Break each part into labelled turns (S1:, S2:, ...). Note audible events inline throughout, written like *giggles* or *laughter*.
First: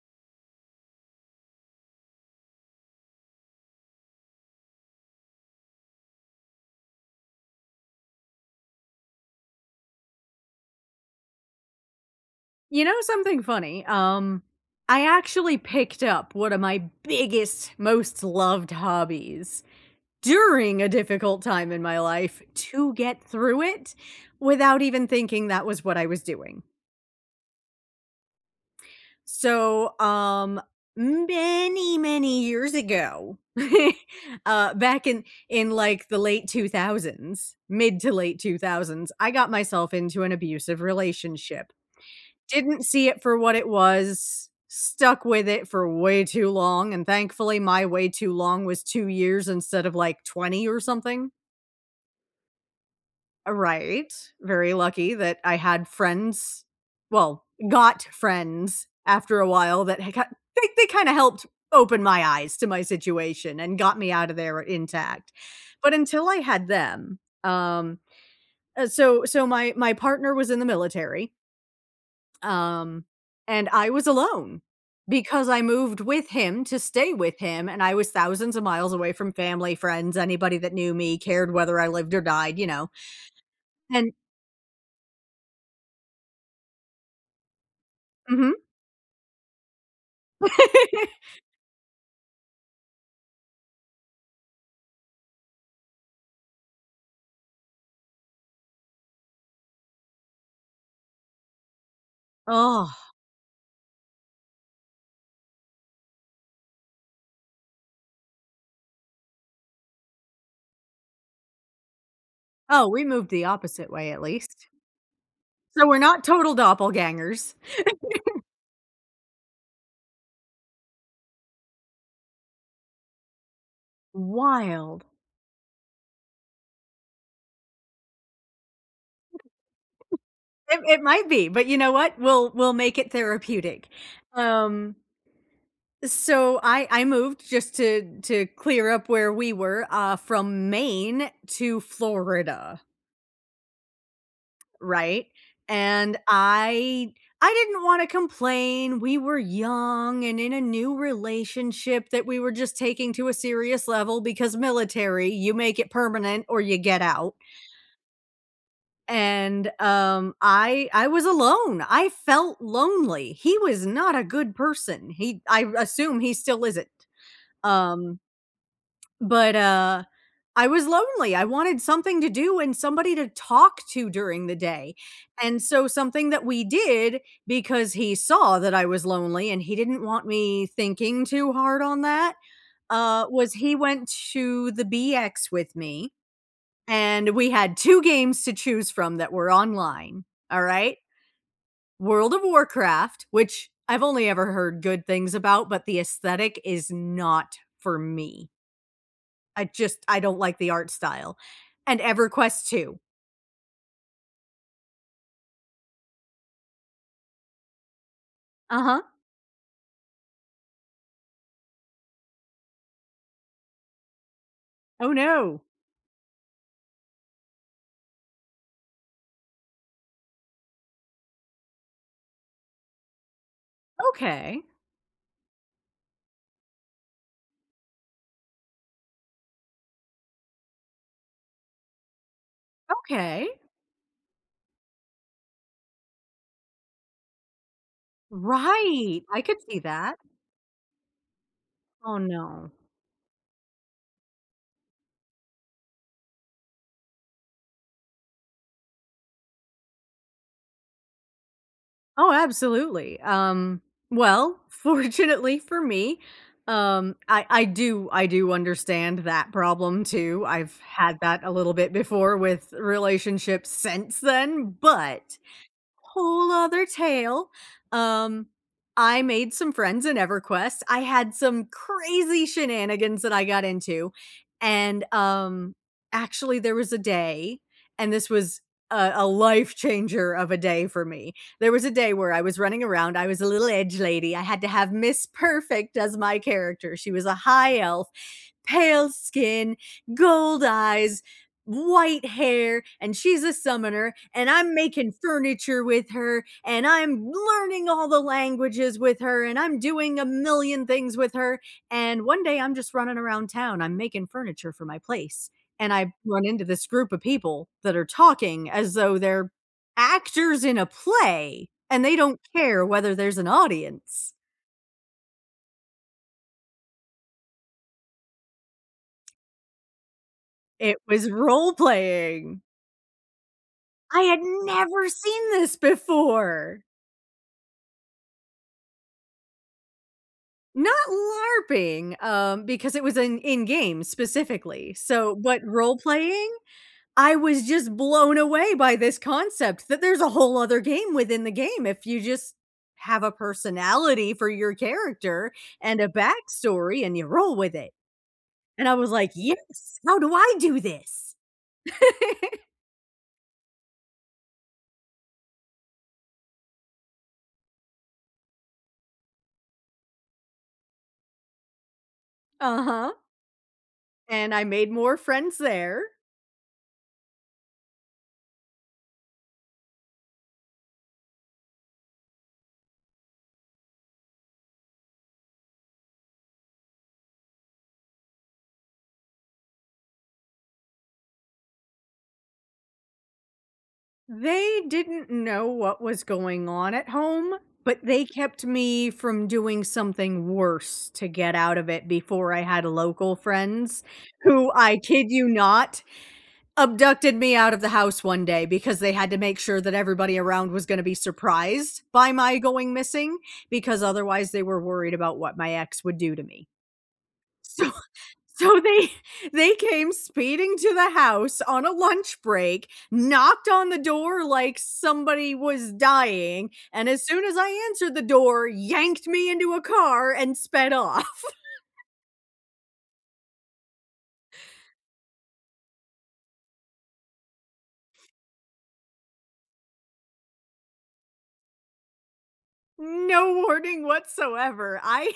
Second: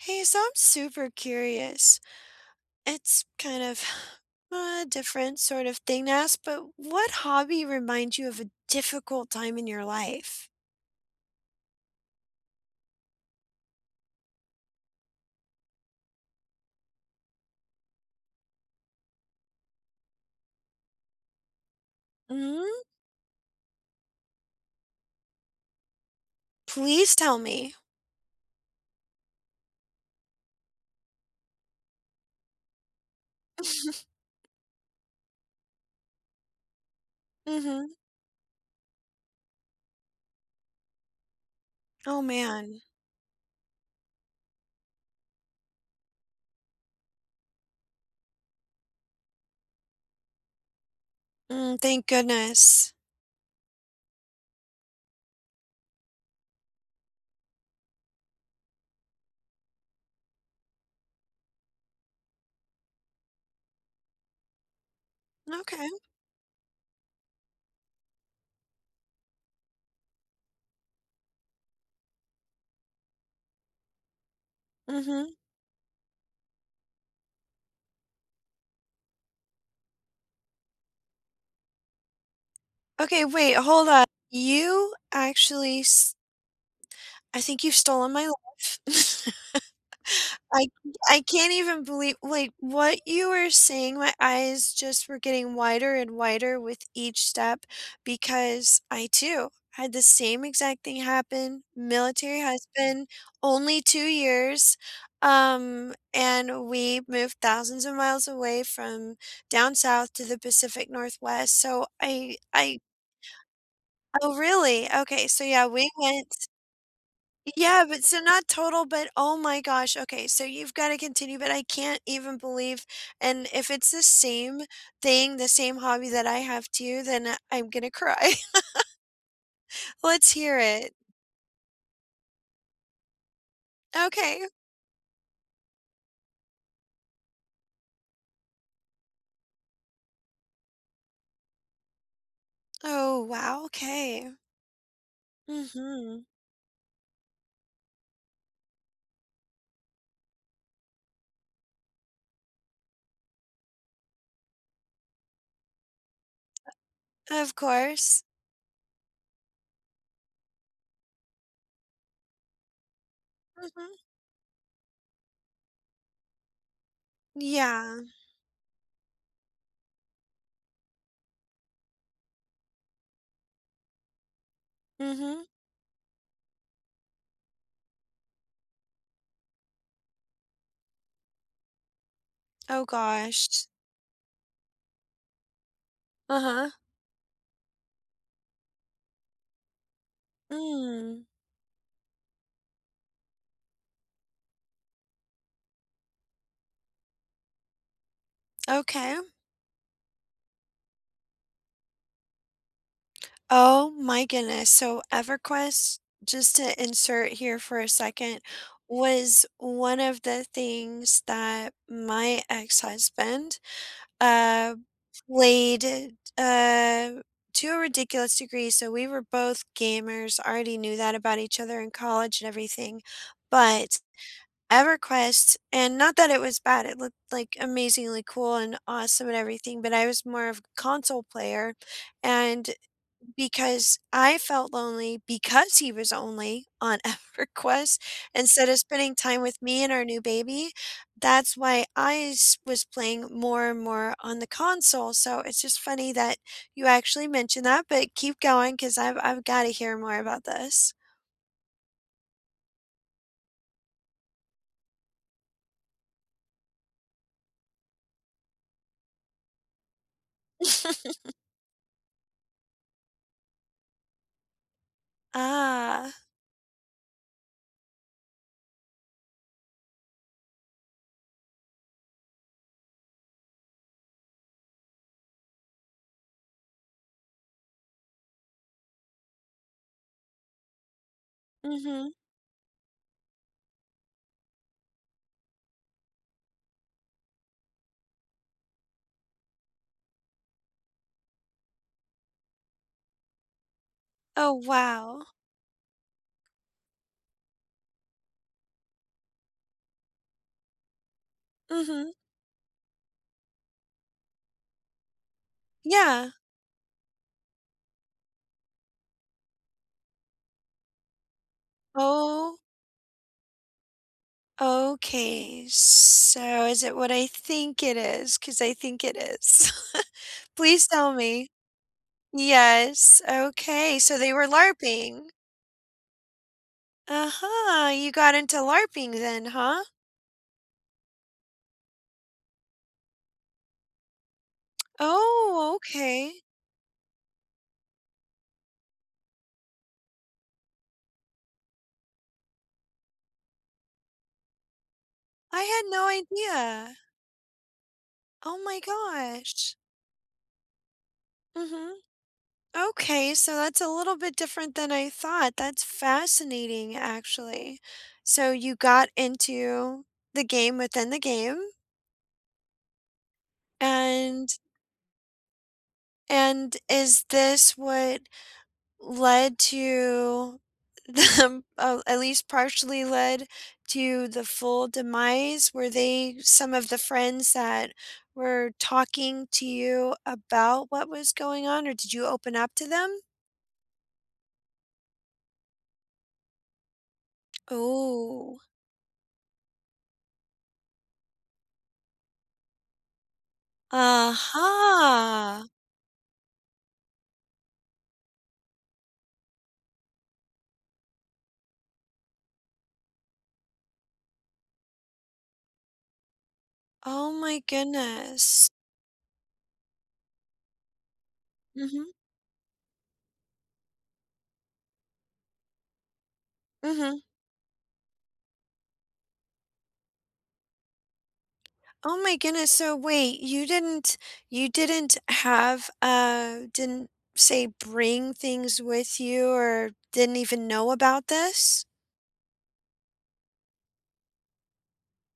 S1: Hey, so I'm super curious. It's kind of *inhales* a different sort of thing to ask, but what hobby reminds you of a difficult time in your life?
S2: You know something funny, um, I actually picked up one of my biggest, most loved hobbies during a difficult time in my life
S1: Mm.
S2: to get through it without even thinking that was what I was doing.
S1: Please tell me.
S2: So, um, many, many years ago, *chuckles*
S1: *chuckles*
S2: uh, back in in like, the late 2000s,
S1: Mhm.
S2: mid to late 2000s, I got myself into an abusive relationship.
S1: Oh, man.
S2: Didn't see it for what it was, stuck with it for way too long, and thankfully my way too long was 2 years instead of like 20 or something.
S1: Mm, thank goodness.
S2: A right, very lucky that I had friends. Well, got friends after a while that had ki they they kinda helped open my eyes to my situation and got me out of there intact.
S1: Okay.
S2: But until I had them, um, uh, so so my my partner was in the military um, and I was alone
S1: Mhm.
S2: because I moved with him to stay with him, and I was thousands of miles away from family, friends, anybody that knew me, cared whether I lived or died, you know
S1: Okay, wait, hold on.
S2: and
S1: You actually s I think you've stolen my
S2: Mhm.
S1: life. *laughs* I ca I
S2: *laughs*
S1: can't even believe like what you were saying, my eyes just were getting wider and wider with each step because I too had the same exact thing happen, Military
S2: Ugh.
S1: husband, only 2 years, um, and we moved thousands of miles away from down south to the Pacific Northwest. So I I
S2: Oh, we moved the opposite way at
S1: Oh
S2: least.
S1: really, okay, so yeah,
S2: So
S1: we
S2: we're not
S1: went
S2: total doppelgangers. *laughs*
S1: Yeah, but so not total, but oh my gosh, okay so you've gotta continue, but I can't even believe and if it's the same
S2: Wild.
S1: thing, the same hobby that I have too, then I I'm gonna cry. *laughs*
S2: *giggles*
S1: Let's hear
S2: It
S1: it.
S2: it might be, but you know what, we'll we'll make it therapeutic,
S1: Okay.
S2: um So I I moved just to to clear up where we were, uh, from Maine to Florida.
S1: Oh, wow, okay.
S2: Right? And
S1: Mhm.
S2: I I didn't wanna complain, we were young and in a new relationship that we were just taking to a serious level because military, you make it permanent or you get out.
S1: Of course.
S2: And, um, I I was alone. I felt lonely. He was
S1: Mhm.
S2: not a good person. He I assume he still isn't.
S1: Yeah.
S2: Um But, uh I was lonely, I wanted something to do and somebody to talk to during the day,
S1: Mhm.
S2: and so something that we did because he saw that I was lonely and he didn't want me thinking too hard on that,
S1: Oh
S2: uh, was
S1: gosh.
S2: he went to the BX with me,
S1: Uh-huh.
S2: and we had 2 games to choose from that were online. Alright?
S1: Mm.
S2: World of Warcraft, which I've only ever heard good things about, but the aesthetic is not for me.
S1: Okay.
S2: I just I don't like the art style And EverQuest II.
S1: Oh my goodness. So EverQuest just to insert here for a second,
S2: Uh-huh.
S1: was one of the things that my ex-husband, uh,
S2: Oh, no.
S1: played, uh to a ridiculous degree, so we were both gamers, already knew that about each other in college and everything. But
S2: Okay.
S1: EverQuest and not that it was bad. It looked, like, amazingly cool and awesome and everything, but I was more of a console player. And
S2: Okay.
S1: because I felt lonely because he was only on EverQuest instead of spending
S2: Right!
S1: time
S2: I could
S1: with
S2: see
S1: me and our
S2: that.
S1: new baby, that's why I
S2: Oh,
S1: s
S2: no.
S1: was playing more and more on the console, so it's just funny that you actually mentioned that, but keep going 'cause I've I've gotta hear more about this.
S2: Oh, absolutely, um, well, fortunately for me, um, I I do I do understand that problem, too. I've had
S1: *chuckles*
S2: that a little bit before with relationships since then, but,
S1: Ah.
S2: whole other tale, um, I made some friends in Everquest, I had some crazy shenanigans that I got into. And, um, actually, there was a day, and this was, a a life changer of a day for me. There was a
S1: Mhm.
S2: day where I was running around, I was a little edge lady, I had to have miss perfect as my character, she was a high elf, pale skin, gold eyes, white hair, and she's a summoner, and
S1: Oh,
S2: I'm making
S1: wow!
S2: furniture with her, and I'm learning all the languages with her, and I'm doing a million things with her,
S1: Mhm.
S2: and one day, I'm just running around town, I'm making furniture for my place, and I
S1: Yeah.
S2: run into this group of people, that are talking as though they're actors in a play, and they don't
S1: Oh.
S2: care whether there's an audience.
S1: Okay, so, is it what I think it is? 'Cause I think it is *chuckles* Please
S2: It
S1: tell
S2: was
S1: me.
S2: role playing.
S1: Yes, okay, so
S2: I
S1: they
S2: had
S1: were
S2: never
S1: LARPing.
S2: seen this before.
S1: Uh-huh. You got into LARPing then, huh?
S2: Not LARPing, um, because it was an in-game specifically. So what
S1: Oh,
S2: role
S1: okay.
S2: playing I was just blown away by this concept that there's a whole other game within the game if you just have a personality for your character
S1: I had
S2: and
S1: no
S2: a
S1: idea.
S2: backstory and you roll with it.
S1: Oh my
S2: And I was, like,
S1: gosh.
S2: "Yes! How do I do this?"
S1: Mhm.
S2: *giggles*
S1: Okay. So, that's a little bit different than I thought, that's fascinating, actually. So, you got into the game within the game.
S2: Uh-huh.
S1: And
S2: And I made more friends there.
S1: and is this what led to them uh, at least partially led, to the full demise? Were they some of the friends that were talking to you about what was going on, or did you open up to them?
S2: They didn't know what was going on at home, but they
S1: Ooh.
S2: kept me from doing something worse to get out of it before I had local friends, who, I kid you
S1: Uh-huh.
S2: not, abducted me out of the house one day because they had to make sure that everybody around was gonna be surprised by my going missing because otherwise they were worried about what my ex would do to me.
S1: Oh my
S2: So,
S1: goodness.
S2: so they, they came speeding to the house on a
S1: Mhm.
S2: lunch break, knocked on the door like somebody was dying, and
S1: Mhm.
S2: as soon as I answered the door, yanked me into a car and sped off. *laughs*
S1: Oh my goodness. So, wait, you didn't you didn't have, uh didn't say, bring things with you or didn't even know about this?
S2: No warning whatsoever. I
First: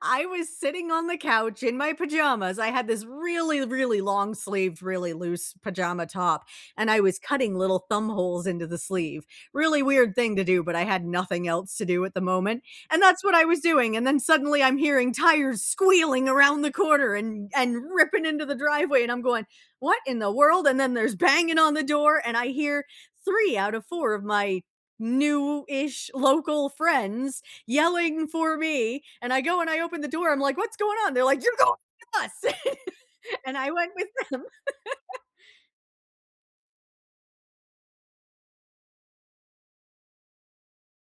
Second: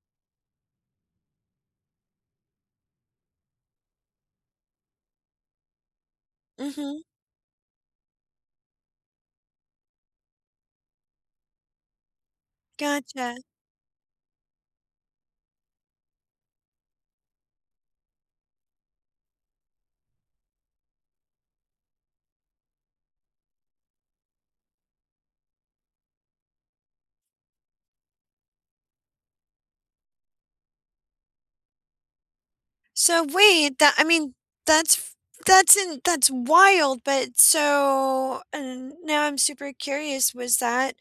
S2: I was sitting on the couch in my pajamas. I had this really, really long sleeved, really loose pajama top, and I
S1: Mhm.
S2: was cutting little thumb holes into the sleeve. Really weird thing to do, but I had nothing else to do at the moment, and that's what
S1: Gotcha.
S2: I was doing, and then suddenly I'm hearing tires squealing around the corner and and ripping into the driveway, and I'm going, "What in the world?" And then there's banging on the door, and I hear 3 out of 4 of my new-ish local friends yelling for me, and I go and I open the door, I'm, like, "What's going on?" They're, like, "You're going with us," *chuckles*
S1: So,
S2: and I
S1: wait,
S2: went
S1: the I
S2: with
S1: mean,
S2: them.
S1: that's f
S2: *chuckles*
S1: that's in that's wild, but so, and now I'm super curious, was that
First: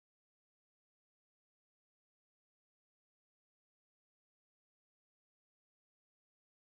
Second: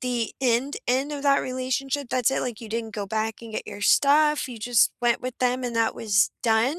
S1: the end, end of that relationship? That's it? Like, you didn't go back and get your stuff? You just went with them and that was done?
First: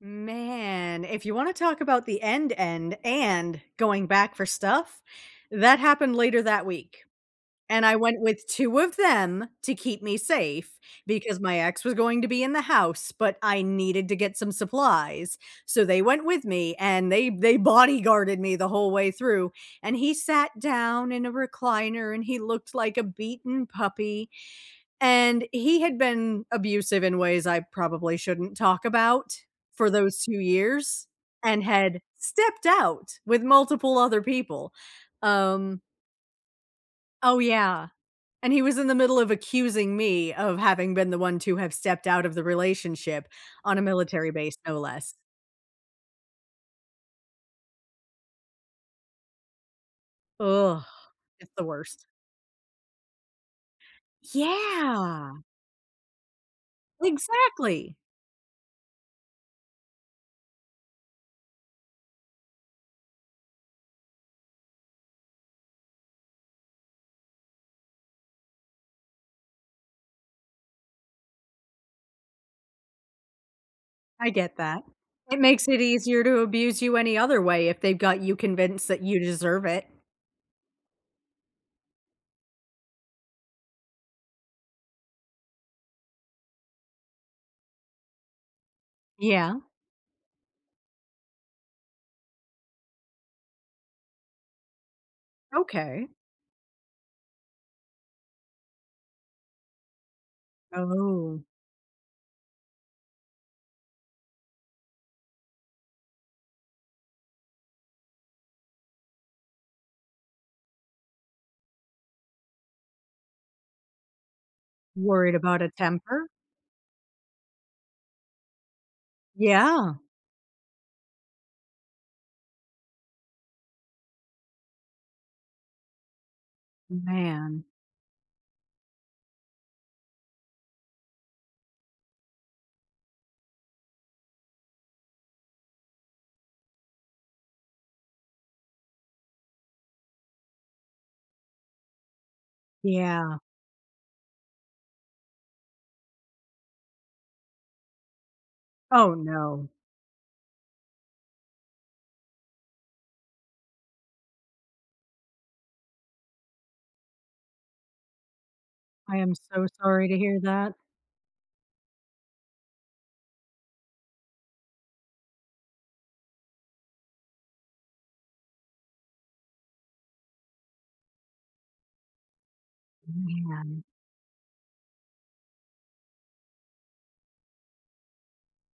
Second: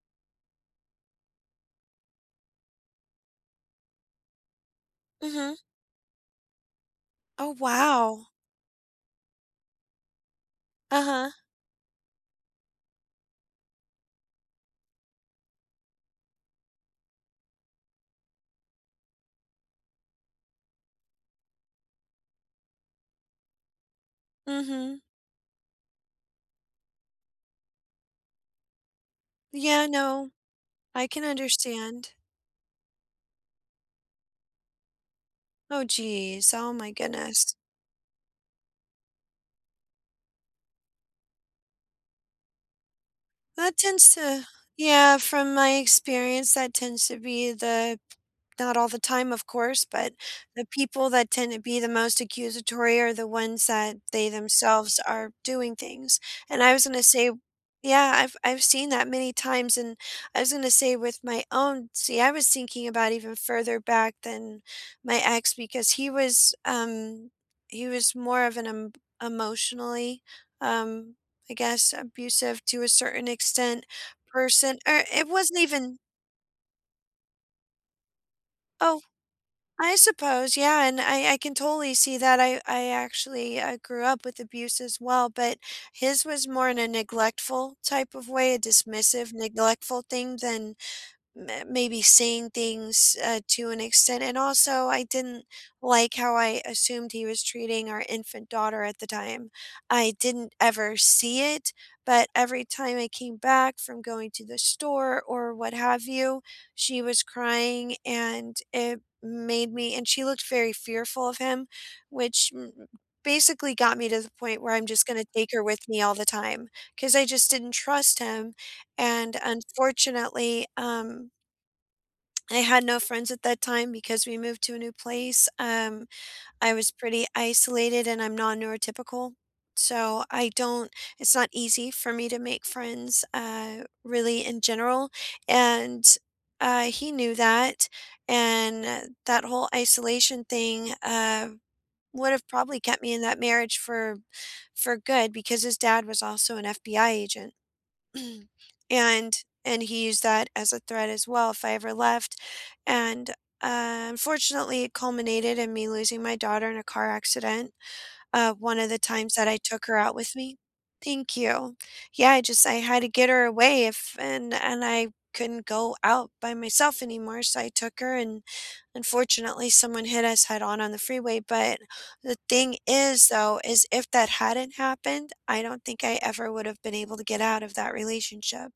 S2: Man, if you wanna talk about the end end and going back for stuff,
S1: Mhm.
S2: that happened later that week,
S1: Oh,
S2: and I went
S1: wow.
S2: with 2 of them to keep me safe
S1: Uh-huh.
S2: because my ex was going to be in the house, but I needed to get some supplies. So, they went with me and they they bodyguarded me the whole way through, and he sat down in a recliner and he looked like a beaten puppy,
S1: Mhm.
S2: and he had been abusive in ways I probably shouldn't talk about
S1: Yeah
S2: for those
S1: No,
S2: 2 years
S1: I can
S2: and had
S1: understand.
S2: stepped out with multiple other people, um
S1: Oh, jeez. Oh my
S2: Oh,
S1: goodness.
S2: yeah, and he was in the middle of accusing me of having been the one to have stepped out of the relationship,
S1: That
S2: on a
S1: tends
S2: military
S1: to
S2: base, no less.
S1: Yeah, from my experience, that tends to be the not all the time, of course, but the people
S2: *groans*
S1: that
S2: It's
S1: tend to
S2: the
S1: be the
S2: worst.
S1: most accusatory are the ones that they themselves are
S2: Yeah!
S1: doing things, and I was gonna say
S2: Exactly.
S1: Yeah, I've I've seen that many times, and I was gonna say with my own See, I was thinking about even further back than my ex because he was, um he was more of an em emotionally, um, I guess, abusive- to a certain extent-
S2: I get
S1: person,
S2: that.
S1: or it
S2: It
S1: wasn't
S2: makes it
S1: even
S2: easier to abuse you any other way if they've got you convinced
S1: Oh!
S2: that you deserve it.
S1: I suppose yeah And I I can totally see that, I I actually I grew up with abuse as well, but his was more in a neglectful type of way, a dismissive,
S2: Yeah.
S1: neglectful thing than m maybe saying things, uh, to an extent And, also, I didn't
S2: Okay.
S1: like how I assumed he was treating our infant daughter at the time. I didn't ever see
S2: Oh.
S1: it, but every time I came back from going to the store or what have you, she was crying, and it made me and she looked very fearful of him, which basically got me to the point where I'm just gonna
S2: Worried
S1: take
S2: about
S1: her
S2: a
S1: with me all the
S2: temper?
S1: time 'cause I just didn't trust him, and,
S2: Yeah.
S1: unfortunately, um, *smacks lips* I had no friends at that time because we moved to a new place, um, I was pretty
S2: Man.
S1: isolated, and I'm non-neurotypical. So, I don't it's not easy for me to make friends, uh, really, in general, and, uh, he knew that, and that whole isolation thing, uh, would have probably kept me in
S2: Yeah.
S1: that marriage for for good because his dad was also an FBI agent, *clears throat*
S2: Oh,
S1: and
S2: no.
S1: and he used that as a threat as well if I ever left, and, uh, unfortunately, it culminated in me losing my daughter in a car accident, um, one of the
S2: I am
S1: times that I
S2: so
S1: took her
S2: sorry
S1: out
S2: to
S1: with
S2: hear
S1: me.
S2: that.
S1: Thank you. Yeah, I just I had to get her away if and and I couldn't go out by myself anymore, so I took her, and, unfortunately, someone hit us head-on on the freeway, but the thing is, though
S2: Man.
S1: is if that hadn't happened, I don't think I ever would have been able to get out of that relationship,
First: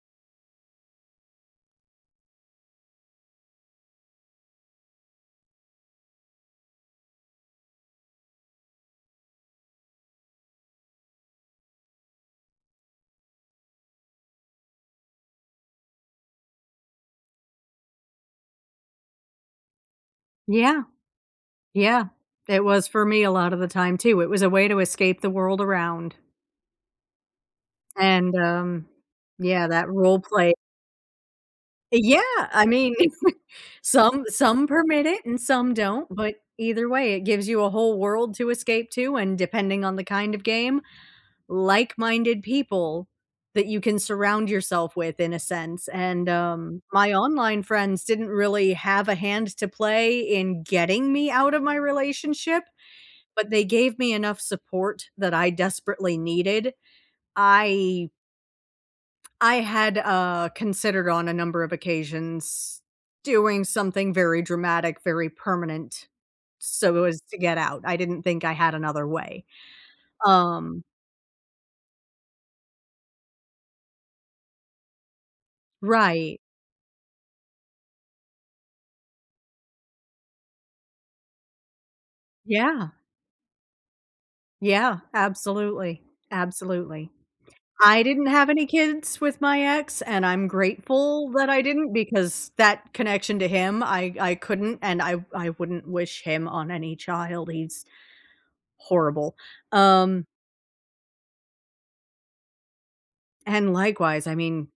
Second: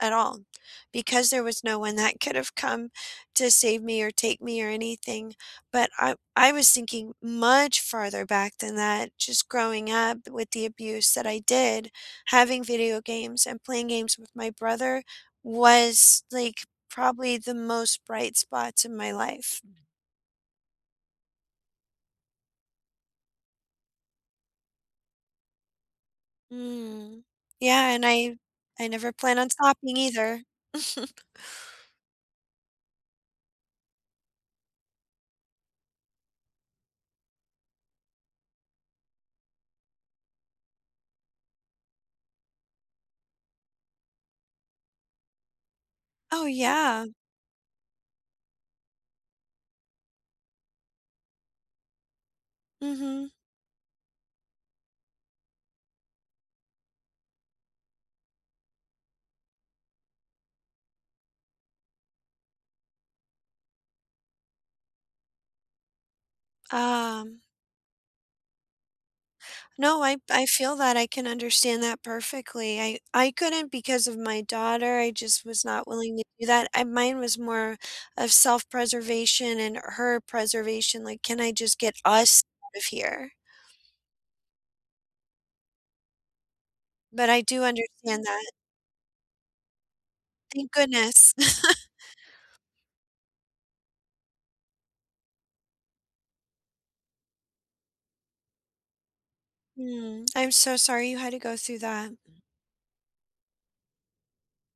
S1: at all, because there was no one that could have come to save me or take me or anything, but I I was thinking much farther back than that just growing up with the abuse that I did, having video games and playing games with my brother was, like, probably the most bright spots in my life.
S2: Yeah. Yeah. It was for me a lotta the time too, it was a way to escape the world around.
S1: Mm. Yeah, and
S2: And,
S1: I
S2: um
S1: I never plan on
S2: yeah, that
S1: stopping either.
S2: roleplay.
S1: *chuckles*
S2: Eh yeah. I mean, some some permit it and some don't, but either way, it gives you a whole world to escape to, and depending on the kind of game like minded people that you can surround yourself with in a sense. and,
S1: Oh,
S2: um
S1: yeah.
S2: my online friends didn't really have a hand to play in getting me out of my relationship,
S1: Mhm.
S2: but they gave me enough support that I desperately needed. I I had, uh considered on a number of occasions doing something very dramatic, very permanent so as
S1: Ah.
S2: to get out. I didn't think I had another way,
S1: No. I I feel
S2: um
S1: that, I can understand that perfectly. I I couldn't because of my daughter, I just was not willing to
S2: Right.
S1: do that. I mine was more of self preservation and her preservation, like, "Can I just get us out of
S2: Yeah.
S1: here?"
S2: Yeah. Absolutely. Absolutely.
S1: But I do
S2: I
S1: understand
S2: didn't have
S1: that.
S2: any kids with my ex, and I'm
S1: Thank
S2: grateful
S1: goodness.
S2: that
S1: *laughs*
S2: I didn't, because that connection to him, I I couldn't, and I I wouldn't wish him on any child, he's horrible.
S1: Mm,
S2: Um
S1: I'm so sorry you had to go through that. Mm.
S2: and likewise, I mean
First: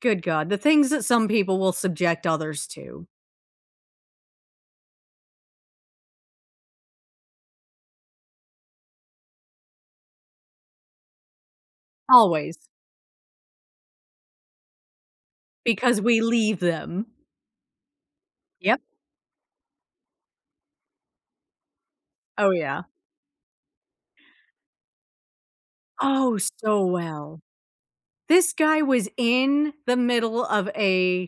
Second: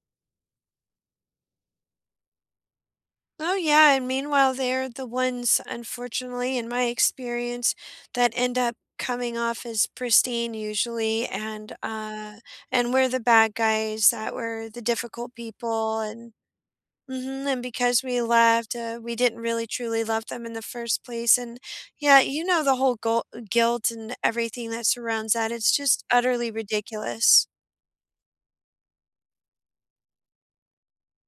S2: good god, the things that some people will subject others to.
S1: Oh, yeah, and meanwhile, they're the ones, unfortunately, in my experience, that end up coming off as pristine usually, and, uh,
S2: Always.
S1: and we're the bad guys that were the difficult people,
S2: Because we
S1: and
S2: leave them.
S1: Mhm, and because we left,
S2: Yep.
S1: uh, we didn't really truly love them in the first place. And, yeah, you
S2: Oh,
S1: know, the
S2: yeah.
S1: whole gol guilt, and everything, that surrounds that, it's just
S2: Oh,
S1: utterly
S2: so well.
S1: ridiculous.
S2: This guy was in the middle of a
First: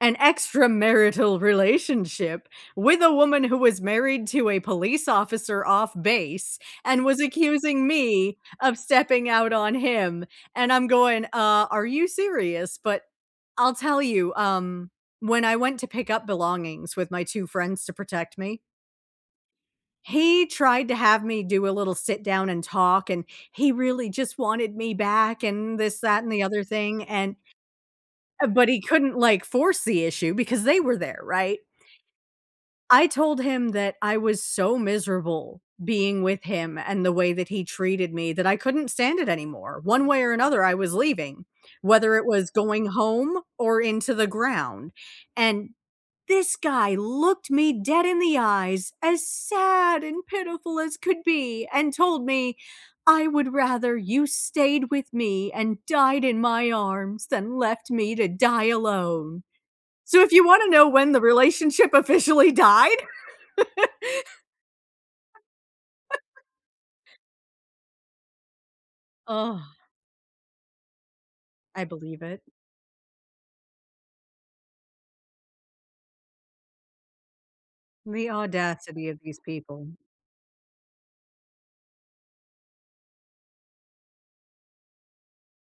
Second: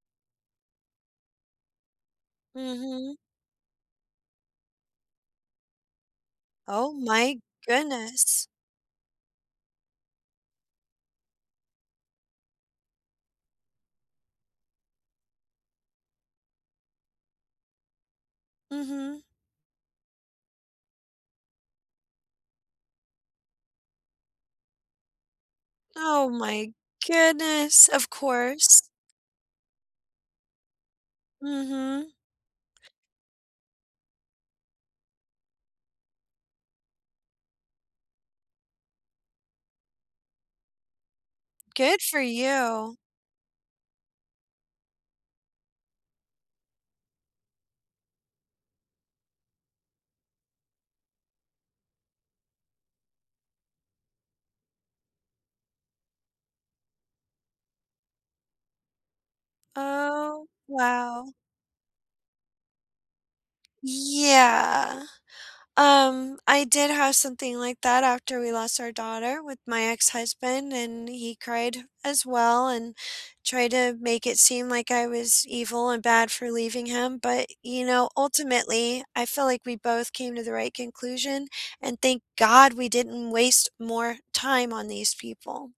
S2: an extramarital relationship with a
S1: Mhm.
S2: woman who was married to a police officer off base,
S1: Oh
S2: and was
S1: my
S2: accusing me
S1: goodness.
S2: of stepping out on him and I'm going, "Uh, are you serious?" But I'll tell you, um, when I went to pick up belongings, with my 2 friends to protect me
S1: Mhm.
S2: he tried to have me do a little sit down and talk, and he really just wanted me back and this, that, and
S1: Oh
S2: the other
S1: my
S2: thing, and
S1: goodness. Of
S2: Uh, but he
S1: course.
S2: couldn't, like, force the issue because they were there, right?
S1: Mhm.
S2: I told him that I was so miserable being with him, and the way that he treated me, that I couldn't stand it anymore. One way or another, I was leaving,
S1: Good
S2: whether
S1: for
S2: it was going
S1: you.
S2: home, or into the ground. And this guy looked me dead in the eyes, as sad and pitiful as could be and told me, "I would rather you stayed with me and died in my arms, than left me to die alone." So, if you
S1: Oh,
S2: wanna know when the
S1: wow.
S2: relationship officially died?
S1: Yeah, um,
S2: *laughs*
S1: I did have something like that after we lost our daughter with
S2: Ugh.
S1: my ex-husband, and he cried,
S2: I believe
S1: as
S2: it.
S1: well, and tried to make it seem like I was evil and bad for leaving him, but, you know,
S2: The
S1: ultimately,
S2: audacity of
S1: I
S2: these
S1: feel like we
S2: people.
S1: both came to the right conclusion, and thank god we didn't waste more time on these people.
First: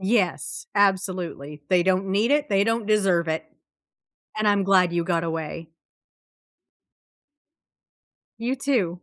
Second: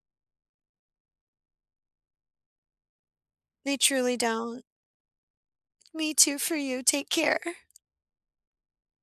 S2: Yes, absolutely. They don't need it. They don't deserve it.
S1: They truly
S2: And I'm
S1: don't.
S2: glad you got away.
S1: Me, too, for you. Take care.
S2: You, too.